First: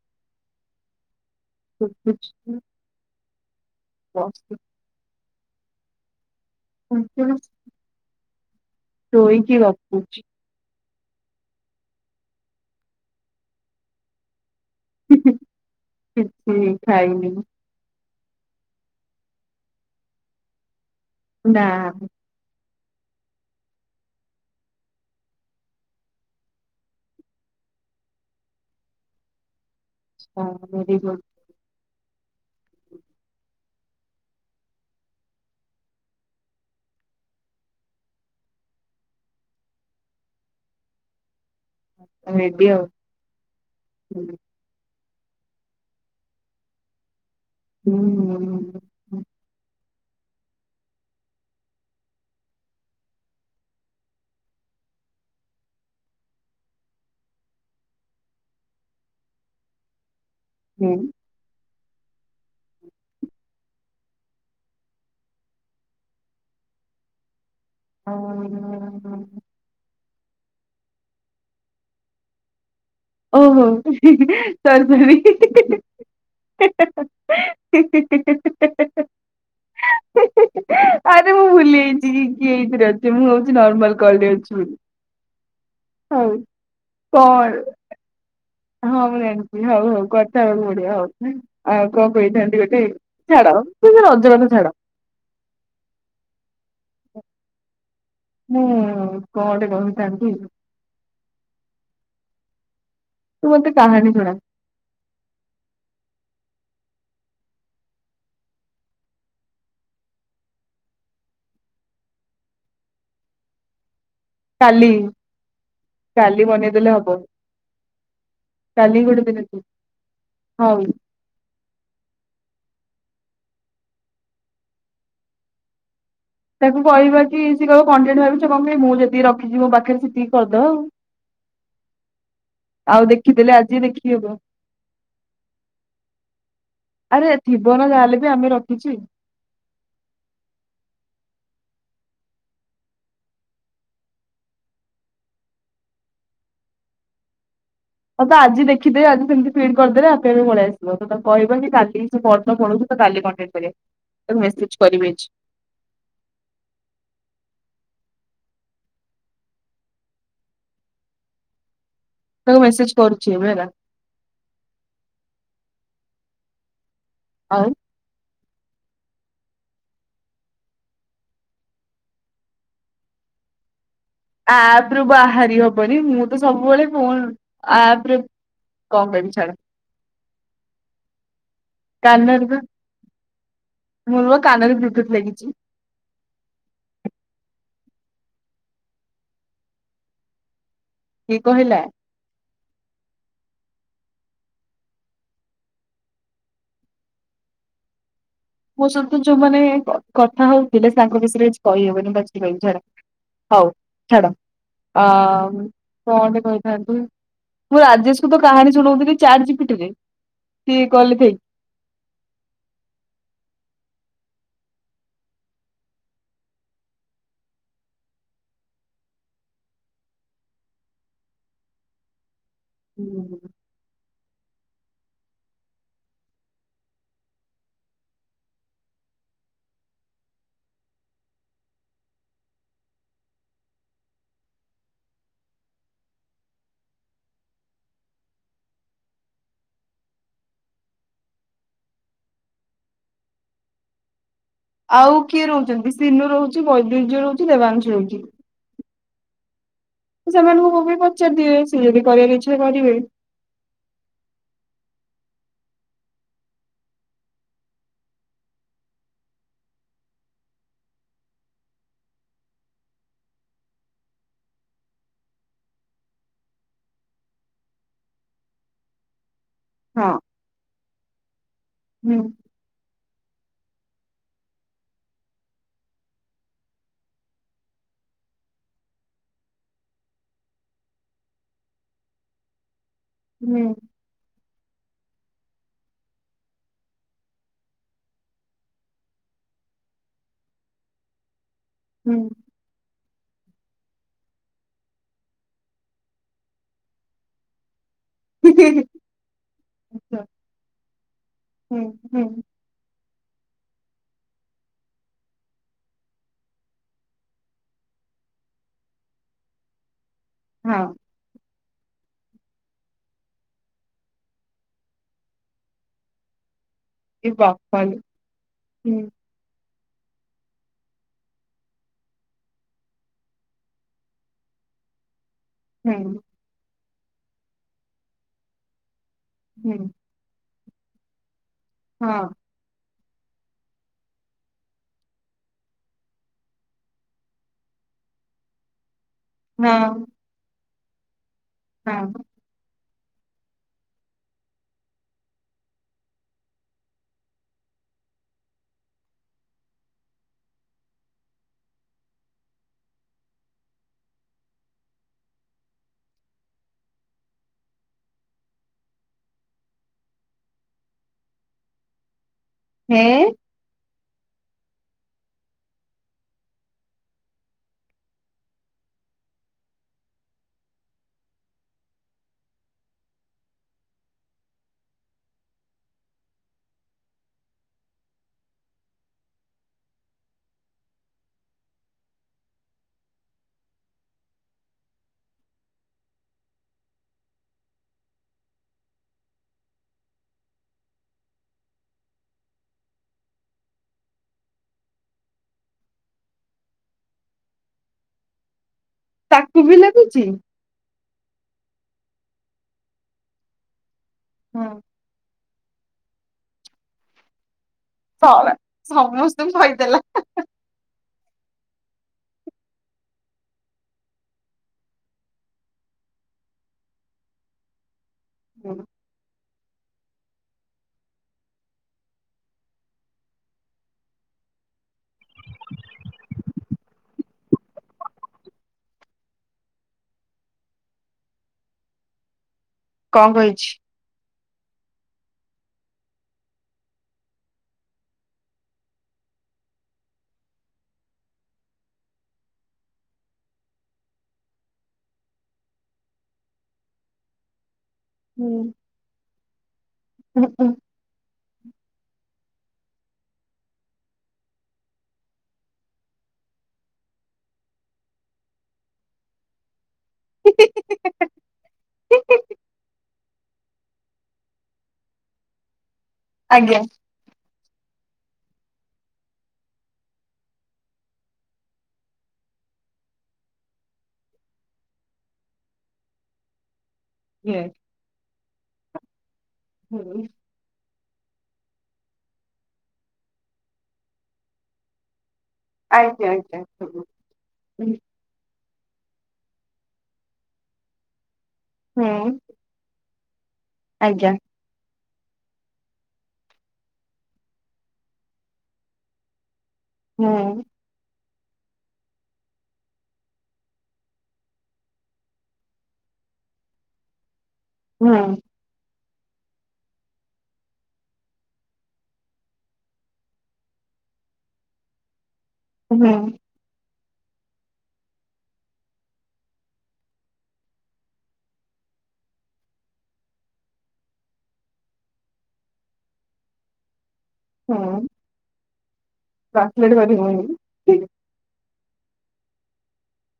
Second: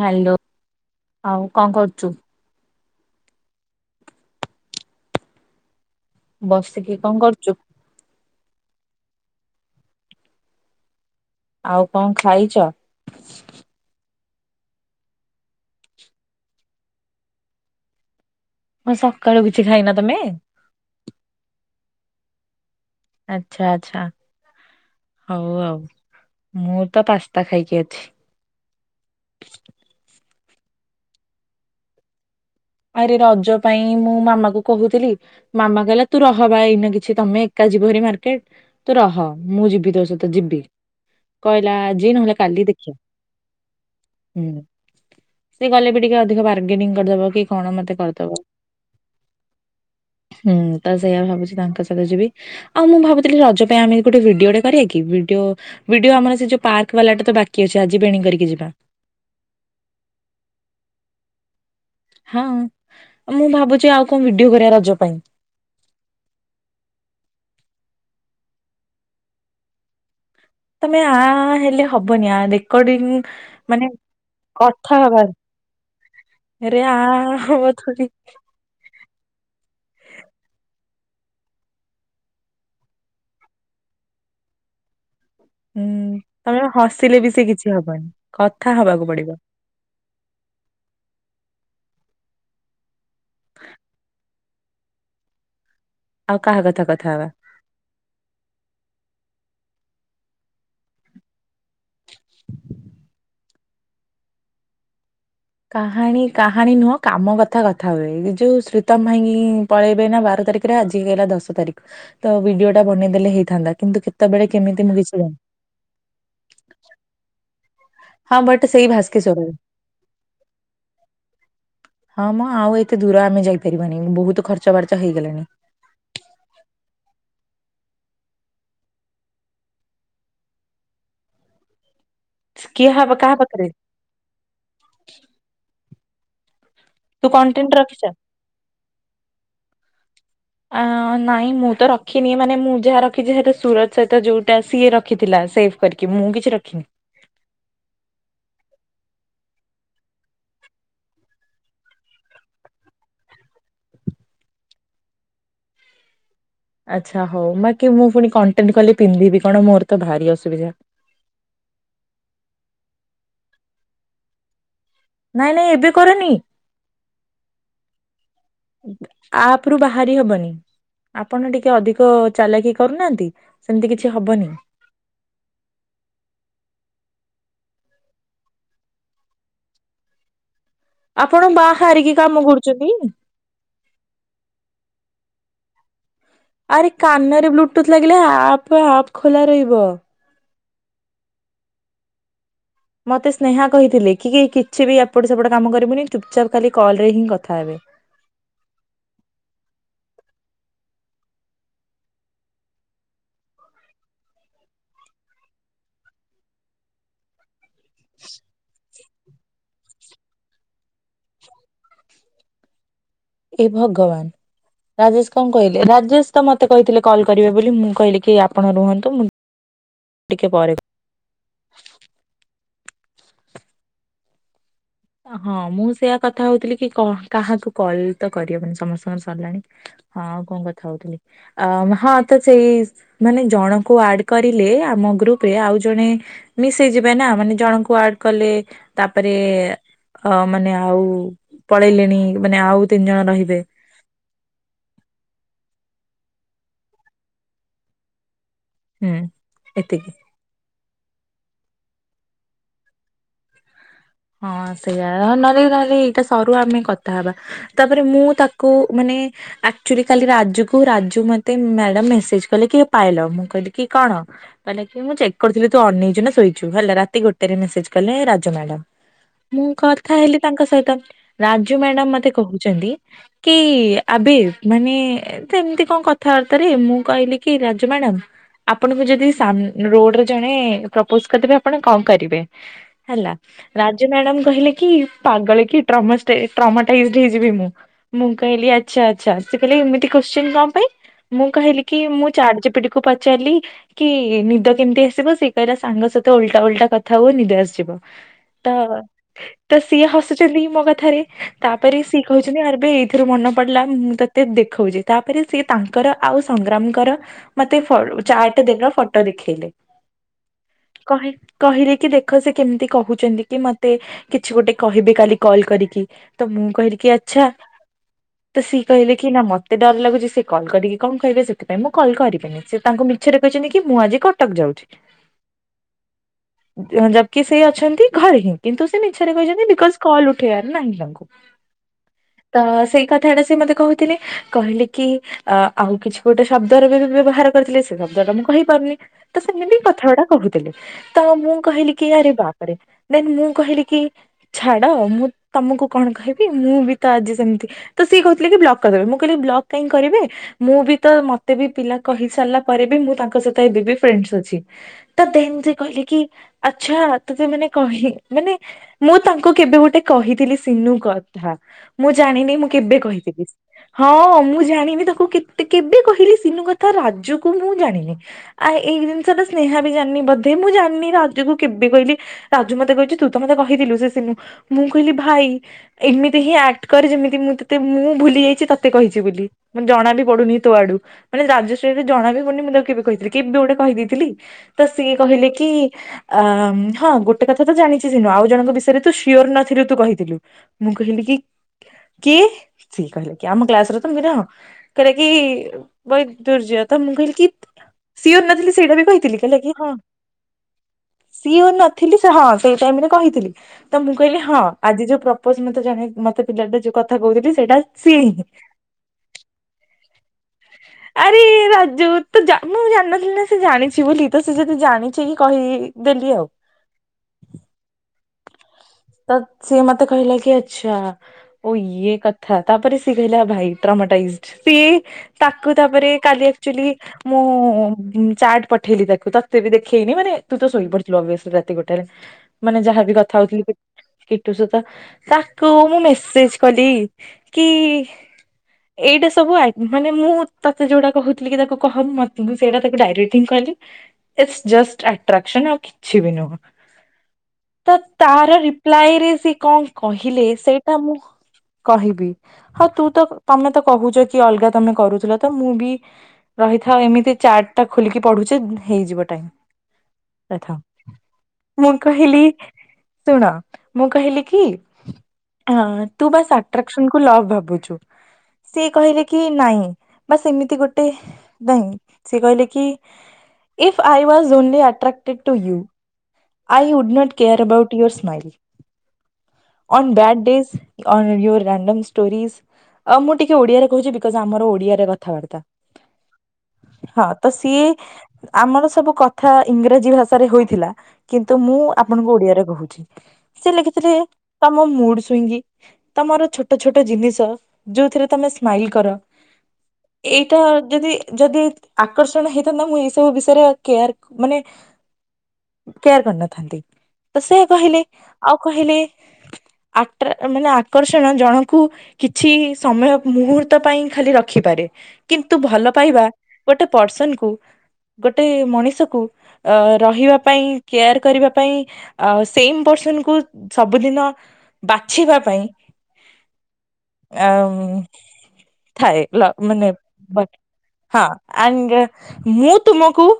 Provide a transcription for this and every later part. Hello ହଉ। [unintelligible] ବସିକି କଣ କରୁଚୁ? ଶୋଇକି ଗପୁଚି। ଆଉ କଣ ଖାଇଚ? କିଛି ବି ଖାଇିନି। କଣ ସକାଳୁ କିଛି ଖାଇନ ତମେ? ନା। ଆଚ୍ଛା ଆଚ୍ଛା ହଉ ଆଉ। ମୁଁ ତ ପାସ୍ତା ଖାଇକି ଅଛି। କଣ କରିବ? ଆରେ ରଜ ପାଇଁ ମୁଁ ମାମା କୁ କହୁଥିଲି ମାମା କହିଲା ତୁ ରହବା ଏଇନା କିଛି ତମେ ଏକା ଯିବ ହରି ମାର୍କେଟ? ତୁ ରହ ମୁଁ ଯିବି ତୋ ସହିତ ଯିବି। କହିଲା ଆଜି ନହେଲେ କାଲି ଆଉ ଦେଖିବା ହୁଁ। ସେ ଗଲେ ବି ଟିକେ ଅଧିକ ବାର୍ଗେନିଂ କରିଦବ କି କଣ ମତେ କରିଦବ। ହୁଁ। ହୁଁ ତ ସେଇଆ ଭାବୁଚି ତାଙ୍କ ସହିତ ଯିବି। ଆଉ ମୁଁ ଭାବୁଥିଲି ରଜ ପାଇଁ ଆମେ ଗୋଟେ ଭିଡିଓ ଟେ କରିବା କି ଭିଡିଓ ଭିଡିଓ ଆମର ସେ ଯୋଉ ପାର୍କ ବାଲା ଟେ ତ ବାକି ଅଛି ଆଜି ବେଣୀ କରିକି ଯିବା। ହୁଁ। ହଁ ମୁଁ ଭାବୁଚି ଆଉ କଣ ଭିଡିଓ କରିବା ରଜ ପାଇଁ। ଆ ତମେ ଆ ଆ ହେଲେ ହବନି ଆ ରେକର୍ଡିଙ୍ଗ୍ ଓହୋ ସରି ସରି। [unintelligible] ଆ ଆରେ ହବ ମୁଁ ଥୋଡି ଭୁଲି ଯାଇଚି କି ଏଇଥିରେ ଅଛି, ମୁଁ ଭାବୁଚି ନର୍ମାଲ କଲରେ ଅଛି ବୋଲି। ହଁ [unintelligible] ହୁଁ ତମେ ହସିଲେ ବି ସେ କିଛି କଣ ହବନି। କଥା ହବାକୁ ହଁ ମୁଁ ପଡିବ ଜାଣିଚି। ହଉ ହଉ କଥା ହେବାକୁ ପଡ଼ିବ ନେଇ, ଆଉ କଣ କହିଥାନ୍ତି ଗୋଟେ ଛାଡ ସେ ସେ ରଜ କଥା ଛାଡ। ଆଉ କାହା କଥା କଥା ହବା? ମୁଁ କଁ ଗୋଟେ କହିଥାନ୍ତି। ତୁ ମୋତେ କାହାଣୀ ଶୁଣା। କାହାଣୀ କାହାଣୀ ନୁହଁ କାମ କଥା କଥା ହୁଏ ଏ ଯୋଉ ଶ୍ରୀତମ ଭାଇ ପଳେଇବେ ନା ବାର ତାରିଖରେ ଆଜି ହେଇଗଲା ଦଶ ତାରିଖ। ତ ଭିଡିଓ ଟା ବନେଇ ଦେେଲେ ହେଇଥାନ୍ତା କିନ୍ତୁ କେ ତେବେଳେ କେମିତି କାଲି ମୁ କିଛି ଯା କାଲି ବନେଇଦେଲେ ହବ। ହଁ ବଟ ସେଇ କାଲି ଗୋଟେ ଭାସ୍କି ଦିନ ସବରେ। ତୁ ହଉ ହଁ ମ ଆଉ ଏତେ ଦୂର ଆମେ ଯାଇପାରିବୁନି ବହୁତ ଖର୍ଚ୍ଚ ବାର୍ଚ୍ଚ ହେଇଗଲାଣି। ତାକୁ କହିବା କି ସେ କହିବ କଣ୍ଟେଟ ଭାବିଚ କଣ ପାଇଁ? ମୁଁ ଯେତିକି ରଖିଚି ମୋ ପାଖରେ ସେତିକି କରିଦବା ଆଉ। କିଏ ଆଉ ହବ କାହା ଦେଖିଦଲେ ପାଖରେ ଆଜି ଦେଖି ହବ। ତୁ ଆରେ କଣ୍ଟେଣ୍ଟ ଥିବନା ଯାହା ରଖିଛ ହେଲେ ବି ଆମେ ରଖିଚି। ଆଁ ନାଇଁ ମୁଁ ତ ରଖିନି ମାନେ ମୁଁ ଯାହା ରଖିଚି ସେଟା ସୁରଜ ସହିତ ଯେଉଁଟା ସିଏ ରଖିଥିଲା ସେ ଫ୍ କରିକି ମୁଁ କିଛି ରଖିନି। ହଁ ବା ଆଜି ଦେଖିଦେବେ। ଆଜି ସେମିତି ଫିଡ କରିଦେଲେ ଆପେ ପଳେଇ ଆସିବ ତ ତ କହିବନି କି କାଲି ସେ ପାଠ ପଢୁଥିବ କାଲି କଣ୍ଟେଣ୍ଟ କରିବ ତାକୁ ମେସେଜ କରିବେ [unintelligible] ଆଚ୍ଛା ହଉ ବାକି ମୁଁ ପୁଣି କଣ୍ଟେଣ୍ଟ କଲେ ପିନ୍ଧିବି କଣ? ମୋର ତ ଭାରି ଅସୁବିଧା। ତାକୁ ମେସେଜ କରୁଛି ଏବେ ହେଲା। ନାଇଁ ନାଇଁ ଏବେ କରନି। ଆଉ। ଆପ ରୁ ବାହାରି ହବନି ଆପଣ ଟିକେ ଅଧିକ ଚାଲାକି କରୁନାହାନ୍ତି। ସେମିତି କିଛି ହବନି। ଆପ ରୁ ବାହାରି ହବନି ମୁଁ ତ ସବୁବେଳେ ଫୋନ ଆପରେ। କଣ କହିମି ଛାଡ। ଆପଣ ବାହାରିକି କାନରେ କାମ ବା କରୁଛନ୍ତି? ମୋର ପା କାନରେ ବ୍ଲୁ ଟୁଥ ଲାଗିଛି। ଆରେ କାନରେ ବ୍ଲୁଟୁଥ୍ ଲାଗିଲେ ଆପ୍ ଆପ୍ ଖୋଲା ରହିବ। କିଏ କହିଲା? ମୋତେ ସ୍ନେହା କହିଥିଲେ କି କି କିଛି ବି ଏପଟ ସେପଟ କାମ କରିବୁନି ଚୁପଚାପ୍ ଖାଲି କଲ ରେ ହିଁ କଥା ହେବେ। ମୋ ସହିତ ଯୋଉମାନେ କ-କଥା ହଉଥିଲେ ତାଙ୍କ ବିଷୟରେ କିଛି କହିହବନି ପଛରେ କହିବି ଛାଡ। ହଉ ଛାଡ ଆ କଣ ଗୋଟେ କହିଥାନ୍ତି। ମୁଁ ରାଜେଶ କୁ ତ କାହାଣୀ ଶୁଣଉଥିଲି ଚାଟ ଜି ପି ଟି ରେ ସିଏ କଲ ରେ ଥାଇ। ଏ ଭଗବାନ। ରାଜେଶ କଣ କହିଲେ ରାଜେଶ ତ ମତେ କହିଥିଲେ କଲ୍ କରିବେ ବୋଲି ମୁଁ କହିଲି କି ଆପଣ ରୁହନ୍ତୁ ମୁଁ ଟିକେ ପରେ ହୁଁ ହୁଁ ହୁଁ। ହଁ ମୁଁ ସେଇୟା କଥା ହଉଥିଲି କି କ କାହାକୁ କଲ ତ କରିହବନି ସମସ୍ତଙ୍କର ସରିଲାଣି। ହଁ ଆଉ କଣ କଥା ହଉଥିଲି ଆ ହଁ ତ ସେଇ। ମାନେ ଜଣକୁ ଆଡ କରିଲେ ଆମ ଗ୍ରୁପରେ ଆଉ ଜଣେ। ମିସ୍ ହେଇଯିବେ ନା ମାନେ ଜଣଙ୍କୁ ଆଡ କଲେ ତାପରେ। ଅ ମାନେ ଆଉ ପଳେଇଲେଣି ମାନେ ଆଉ ତିନି ଜଣ ରହିବେ। ଆଉ କିଏ ରହୁଛନ୍ତି ସିନୁ ରହୁଛି ବୈଦଜ ରହୁଛି ଦେବାଂଶୁ ରହୁଛି। ହୁଁ ଏତିକି। ସେମାନଙ୍କୁ ମୁଁ ବି ପଚାରିଦିଏ ସିଏ ଯଦି କରିବାର ଇଚ୍ଛା କରିବେ। ହଁ ସେଇଆ ନହେଲେ ନହେଲେ ଏଇଟା ସରୁ ଆମେ କଥା ହବା। ତାପରେ ମୁଁ ତାକୁ ମାନେ। ଆକଚୁଆଲି କାଲି ରାଜୁକୁ ରାଜୁ ମତେ ମ୍ୟାଡାମ ମେସେଜ କଲେ କି ପାଇଲ। ମୁଁ କହିଲି କି କଣ? କହିଲା କି ମୁଁ ଚେକ୍ କରୁଥିଲି ତୁ ଅନେଇଚୁ ନା ଶୋଇଛୁ ହେଲା ରାତି ଗୋଟେରେ ମେସେଜ କଲେ ରାଜୁ ମ୍ୟାଡ଼ାମ। ମୁଁ ହଁ କଥା ହେଲି ତାଙ୍କ ସହିତ ରାଜୁ ମ୍ୟାଡାମ ହୁଁ ମତେ କହୁଛନ୍ତି। କି ଆବେ ମାନେ। ସେମିତି କଣ କଥାବାର୍ତ୍ତାରେ ମୁଁ କହିଲି କି ରାଜୁ ମ୍ୟାଡ଼ାମ। ଆପଣଙ୍କୁ ଯଦି ସାମ୍ ରୋଡ୍ରେ ଜଣେ ପ୍ରପୋଜ କରିଦେବେ ଆପଣ କଣ କରିବେ? ହେଲା ହୁଁ ରାଜୁ ମ୍ୟାଡ଼ାମ କହିଲେ କି ପାଗଳ କି ଟ୍ରମଷ୍ଟ ଟ୍ରମାଟାଇଯଡ ହେଇଯିବି ମୁଁ। ମୁଁ କହିଲି ଆଚ୍ଛା ଆଚ୍ଛା ସେ କହିଲେ ଏମିତି କୋଶ୍ଚିନ କଣ ପାଇଁ ମୁଁ କହିଲି କି ହୁଁ ମୁଁ ଚାଟ୍ ଜି ପି ଟି। କୁ ପଚାରିଲି। କି ନିଦ କେମିତି ଆସିବ ସେ କହିଲା ସାଙ୍ଗ ସହିତ ଓଲଟା ଓଲଟା କଥା ହୁଅ ନିଦ ଆସିଯିବ। ତ ତ ସିଏ ହସୁଛନ୍ତି ମୋ କଥାରେ ହୁଁ ତାପରେ ହୁଁ ସିଏ କହୁଛନ୍ତି ଆରେ ଭାଇ ଏ ଏଥିରୁ ମନ ପଡ଼ିଲା ମୁଁ ତତେ ଦେଖଉଛି ତାପରେ ସିଏ ତାଙ୍କର ଆଉ ସଂଗ୍ରାମଙ୍କର। ମତେ ଫ ଚାଟ [unintelligible] ଫଟୋ ଦେଖେଇଲେ। ହଁ। କହି କହିଲେ କି ଦେଖ ସେ କେମ୍ତି କହୁଚନ୍ତି। କି ମତେ କିଛି ଗୋଟେ କହିବେ କାଲି କଲ୍ କରିକି ତ ମୁଁ କହିଲି କି ଏ ଆଚ୍ଛା ବାପା ଲୋ ତ ସିଏ ହୁଁ କହିଲେ କି ନା ମ ତେ ଡର୍ ଲାଗୁଚି ସେ କଲ୍ କରିକି କଁ କହିବେ ସେଥିପାଇଁ ମୁଁ କଲ୍ କରିବିନି ସେ ତାଙ୍କୁ ମିଛରେ କହିଛନ୍ତି କି ମୁଁ ଆଜି କଟକ ଯାଉଛି। ହୁଁ ଜ ଜକିସ୍ ଭାଇ ଅଛନ୍ତି ଘରେ ହିଁ କିନ୍ତୁ ସେ ମିଛରେ କହିଛନ୍ତି ହୁଁ ବିକଜ୍ କଲ୍ ଉଠେଇଆର୍ ନାହିଁ ତାଙ୍କୁ। ହଁ। ତ ସେଇ କଥାଟା ସେ ମତେ କହୁଥିଲେ କହିଲେ କି ଆ ଆଉ କିଛି ଗୋଟେ ଶବ୍ଦର ବି ବ୍ୟବହାର କରିଥିଲେ ସେ ଶବ୍ଦ ଟା ମୁଁ କହିପାରୁନି। ତ ସେମିତି ହଁ କଥା ଗୁଡା କହୁଥିଲେ ତ ମୁଁ କହିଲି କି ହଁ ଆରେ ବାପରେ ଦେନ୍ ମୁଁ କହିଲି କି ଛାଡ ମୁଁ ତମକୁ କଣ କହିବି ମୁଁ ବି ତ ଆଜି ସେମ୍ତି ତ ସିଏ କହୁଥିଲେ କି ବ୍ଲକ୍ କରିଦେବେ, ମୁଁ କହିଲି ବ୍ଲକ୍ କାଇଁ କରିବେ ମୁଁ ବି ତ ମତେ ବି ପିଲା କହି ସାରିଲା ପରେ ବି ମୁଁ ତାଙ୍କ ସହିତ ଏବେ ବି ଫ୍ରେଣ୍ଡସ୍ ଅଛି। ତା ଦେନ୍ ସେ କହିଲେ କି ଆଚ୍ଛା ତତେ ମାନେ କହିଁ ମାନେ ମୁଁ ତାଙ୍କୁ କେବେ ଗୋଟେ କହିଥିଲି ସିନୁ କଥା ମୁଁ ଜାଣିନି ମୁଁ କେବେ ହେଁ କହିଥିଲି। ହଁ ମୁଁ ଜାଣିନି ତାକୁ କେତେ କେବେ କହିଲି ସିନୁ କଥା ରାଜୁକୁ ମୁଁ ଜାଣିନି। ଆ ଏଇ ଜିନିଷଟା ସ୍ନେହା ବି ଜାଣିନି ବୋଧେ ମୁଁ ଜାଣିନି ରାଜୁକୁ କେବେ କଇଲି ରାଜୁ ମତେ କହିଚି ତୁ ତ ମତେ କହିଥିଲୁ ସେ ସିନୁ ମୁଁ କହିଲି ଭାଇ ଏମିତି ହିଁ ଆକ୍ଟ କରେ ଯେମିତି ମୁଁ ତତେ ମୁଁ ଭୁଲି ଯାଇଚି ତତେ କହିଚି ବୋଲି। ମୁଁ ଜଣା ବି ପଡୁନି ତୋ ଆଡୁ ମାନେ ରାଜଶ୍ରୀରେ ଜଣା ବି ପଡୁନି ମୁଁ ତାକୁ କେବେ କହିଥିଲି କେବେ ଗୋଟେ କହି ଦେଇଥିଲି ତ ସିଏ କହିଲେ କି ଆମ୍ ହଁ ଗୋ ଗୋଟେ କଥା ତ ଜାଣିଚି ସିନୁ ଆଉ ଜଣଙ୍କ ବିଷୟରେ ତୁ ସିଓର୍ ନଥିଲୁ ତୁ କହିଥିଲୁ, ମୁଁ କହିଲି କି କିଏ ସିଏ କହିଲା କି ଆମ କ୍ଲାସ୍ ର ତ ମିର କହିଲା କି ବୈଦୁର୍ଯ୍ୟ ତ ମୁଁ କହିଲି କି ସିଓର୍ ନଥିଲି ସେଇଟା ବି କହି ଥିଲି କଇଲା ତାକୁ କି ବି ହଁ ଲାଗୁଛି ସିଓର୍ ନଥିଲି ସେ ହଁ ସେଇ ଟାଇମ୍ ରେ କହିଥିଲି। ତ ମୁଁ କହିଲି ହଁ ଆଜି ଯୋଉ ପ୍ରପୋଜ୍ ମତେ ଜଣେ ମତେ ପିଲାଟା ଯୋଉ କଥା କହୁଥିଲି ସେଟା ହଁ ବା ସମସ୍ତଙ୍କୁ କହିଦେଲା ହାଁ ହାଁ ଆରେ ରାଜୁ ତ ଜା ମୁଁ ଜାଣିନଥିଲି ନା ସେ ଜାଣିଛି ବୋଲି ତ ସେ ଯଦି ଜାଣିଛି କି କହିଦେଲି ଆଉ। [inaudible] [unintelligible] ତ ସିଏ ମତେ କହିଲା କି ଆଚ୍ଛା ଓ ଇଏ କଥା ତାପରେ ସିଏ କହିଲା ଭାଇ ଟ୍ରାମାଟାଇଜ୍ଡ୍ ପି ତାକୁ ତାପରେ କାଲି ଆକ୍ଚୁଆଲି ମୁଁ ହୁଁ ଚାଟ୍ ପଠେଇଲି ତାକୁ ତତେ ବି ଦେଖେଇନି ମାନେ ତୁ ତ ଶୋଇପଡିଥିଲୁ ଅବିଅସ୍ଲି ରାତି ଗୋଟାରେ ହ ମାନେ ଯାହା ବି କଥା ହଉଥିଲି କି କୀଟୁ ସତା ତାକୁ ମୁଁ ମେସେଜ୍ କଲି କି ଏଇଟା ସବୁ ଆଏ ମାନେ ମୁଁ ତତେ ଯୋଉଟା କହୁଥିଲି କିି ତାକୁ କହ ମତେ କିନ୍ତୁ ସେଇଟା ତାକୁ ଡାଇରେ ତିଂ କହିଲି ଇସ୍ ଜଷ୍ଟ ଆଟ୍ରାକ୍ସନ୍ ଆଉ କିଛି ବି ନୁହଁ ତ ତାର ହୁଁ ରିପ୍ଲାଏ ରେ ସେ କଁ କହିଲେ ହୁଁ ହୁଁ। ସେଇଟା ମୁଁ କହିବି ହଁ ତୁ ତ ତମେ ତ କହୁଛ କି ଅଲ୍ଗା ତମେ କରୁଥିଲ ତ ମୁଁ ବି ରହିଥା ଏମିତି ଚାଟ୍ ଟା ଖୋଲିକି ପଢୁଚି ହେଇଯିବ ଟାଇମ୍। ଥା ମୁଁ କହିଲି ଶୁଣ। ମୁଁ କହିଲିକି ତୁ ବାସ୍ ଆଜ୍ଞା ଆଟ୍ରାକ୍ସନ୍ କୁ ଲଭ୍ ଭାବୁଚୁ। ସିଏ କହିଲାକି ନାଇଁ ବାସ୍ ଏମିତି ଗୋଟେ ନାଇଁ ସେ କହିଲେକି if I was only attracted to you. I would not care about your smile. On ହୁଁ, bad days on your random stories ଆ ମୁ ଟିକେ ଓଡ଼ିଆରେ କହୁଚି ବିକଜ୍ ଆମର ଓଡିଆରେ କଥାବାର୍ତ୍ତା। ଆଜ୍ଞା ଆଜ୍ଞା ହୁଁ ହଁ ତ ସିଏ ଆମର ସବୁ କଥା ଇଂରାଜୀ ଭାଷାରେ ହୋଇଥିଲା କିନ୍ତୁ ମୁଁ ଆପଣଙ୍କୁ ହୁଁ, ଓଡିଆରେ କହୁଛି। ସେ ଲେଖିଥିଲେ ଆଜ୍ଞା ତମ ମୁଡ୍ ସ୍ଵିଙ୍ଗି। ତମର ଛୋଟ ଛୋଟ ଜିନିଷ ଯୋଉଥିରେ ତମେ ସ୍ମାଇଲ କର ହୁଁ ଏଇଟା ଯଦି ଯଦି ଆକର୍ଷଣ ହେଇଥାନ୍ତା ମୁଁ ଏଇସବୁ ବିଷୟରେ କେୟାର ମାନେ କେୟାର କରିନଥାନ୍ତି ତସେ କହିଲେ ହୁଁ ଆଉ କହିଲେ ଆଟ୍ରା ମାନେ ଆକର୍ଷଣ ଜଣଙ୍କୁ କିଛି ସମୟ ମୁହୂର୍ତ୍ତ ପାଇଁ ଖାଲି ରଖିପାରେ କିନ୍ତୁ ଭଲ ହୁଁ ପାଇବା ଗୋଟେ ପର୍ସନ୍ କୁ ଗୋଟେ ମଣିଷକୁ ଅ ରହିବା ପାଇଁ କେୟାର କରିବା ପାଇଁ ଆ ସେମ୍ ପର୍ସନ୍ କୁ ସବୁଦିନ ବାଛିବା ପାଇଁ ଆ ମ୍ ହୁଁ ଥାଏ ଲ ମାନେ ଟ୍ରାନ୍ସଲେଟ କରିହବନି ବଟ୍ ହଁ ଆଣ୍ଡେ ମୁଁ ତୁମକୁ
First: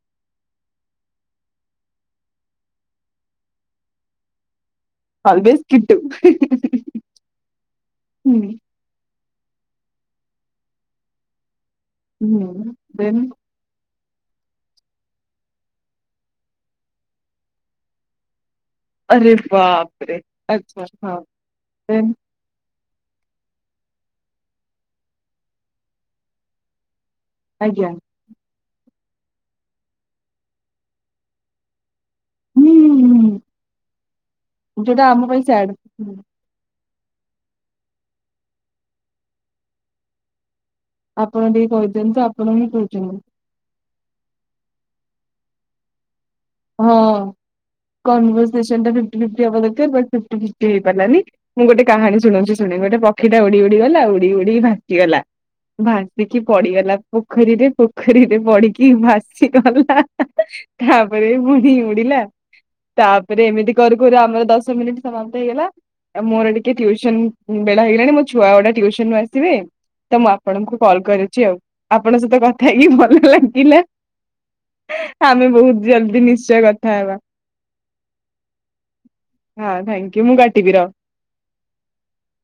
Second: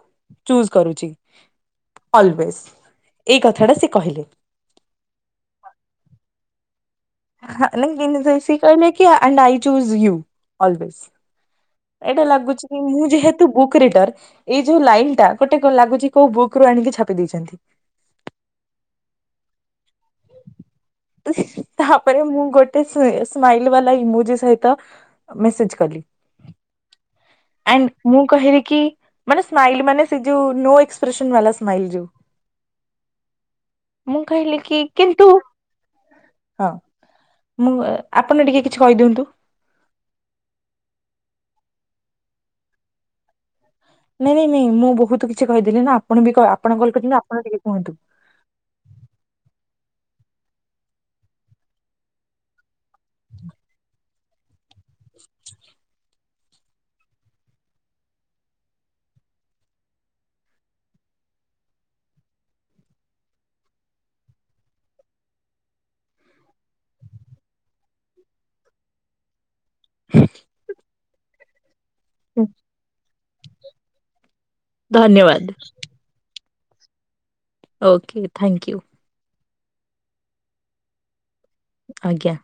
ଚୁଜ୍ କରୁଚି। ଅଲ୍ୱେସ୍ ଏଇ କଥାଟା ସେକହିଲେ। ଅଲ୍ୱେସ୍ କିଟୁ। [unintelligible] ହୁଁ ସେ କହିଲେ କି ଅନ୍ଆଈ ଚୁଯ୍ ୟୁ ଅଲ୍ଲୱେସ୍। ଏଇଟା ହୁଁ ଲାଗୁଚିକି ମୁଁ ଦେନ୍ ଯେହେତୁ ବୁକ୍ ରିଡର୍। ଏଇ ଯୋଉ ଲାଇନ୍ ଟା ଗୋଟେ କୁ ଲାଗୁଚି କୋଉ ବୁକ୍ ରୁ ଆଣିକି ଛାପି ଦେଇଚନ୍ତି। ଆରେ ବାପ୍ରେ [unintelligible] ତାପରେ ମୁଁ ଗୋଟେ ସେ ସ୍ମାଇଲ ବାଲା ଇମୋଜ ସହିତ ମେସେଜ୍ କଲି। ଆଜ୍ଞା ଆଣ୍ଡ୍ ମୁଁ କହିଲିକି ମାନେ ସ୍ମାଇଲ୍ ମାନେ ସେ ଯୋଉ ନୋ ଏକ୍ସପ୍ରେସନ ବାଲା ସ୍ମାଇଲ୍ ଯୋଉ। ହୁଁ ମୁଁ କହିଲିକି କିନ୍ତୁ। ହୁଁ। [inaudible] ମୁଁ ଏ ଆପନ ଟିକେ କିଛି କହିଦିଅନ୍ତୁ। ଆପଣ ଟିକେ କହିଦିଅନ୍ତୁ ଆପଣ ହଁ କହୁଚନ୍ତି। ନାଇଁ ନାଇଁ ନାଇଁ ମୁଁ ବହୁତ୍ କିଛି କହିଦେଲିନା ଆପଣବି ଆପଣ କଲ୍ କରିଚନ୍ତି ଆପଣ ଟିକେ କୁହନ୍ତୁ। ରିସେଣ୍ଡା ଫିପ୍ଟି ଫିପ୍ଟି ହବାକଥ ବଟ୍ ହେଇପାରିଲାନି। ମୁଁ ଗୋଟେ କାହାଣୀ ଶୁଣଉଛି ଶୁଣି ଗୋଟେ ପକ୍ଷୀଟା ଉଡ଼ି ଉଡ଼ି ଗଲା ଉଡ଼ି ଉଡ଼ି ଭାସିଗଲା ଭା ରିଖି ପଡ଼ିଗଲା ପୋଖରୀରେ ପୋଖରୀରେ ପଡ଼ିଚି ଭସିଗଲା ତା ପରେ [unintelligible] ଉଡ଼ିଲା ତାପରେ ଏମିତି କରୁ କରୁ ଆମର ଦଶ ମିନିଟ୍ ସାମାପ୍ତ ହେଇଗଲା। ଆଉ ମୋର ଟିକେ ଟିଉସନ୍ ବେଳା ହେଇଗଲାଣି ମୋ ଛୁଆଅଡ଼ା ଟ୍ଟ୍ୟୁସନ୍ ରୁ ଆସିବେ ତ ମୁଁ ଆପଣଙ୍କୁ କଲ କରିୁଚି ଆଉ ଆପଣଙ୍କ ସହିତ କଥା ହେଇକି ଭଲ ଲାଗିଲା। ଏ ଆମେ ଧନ୍ୟବାଦ ବହୁତ ଜଲ୍ଦି ନିଶ୍ଚୟ କଥା ହେବା। Okay thank you. ହଁ ଥ୍ୟାଙ୍କୟୁ ମୁଁ କାଟିବି ର ଆଜ୍ଞା।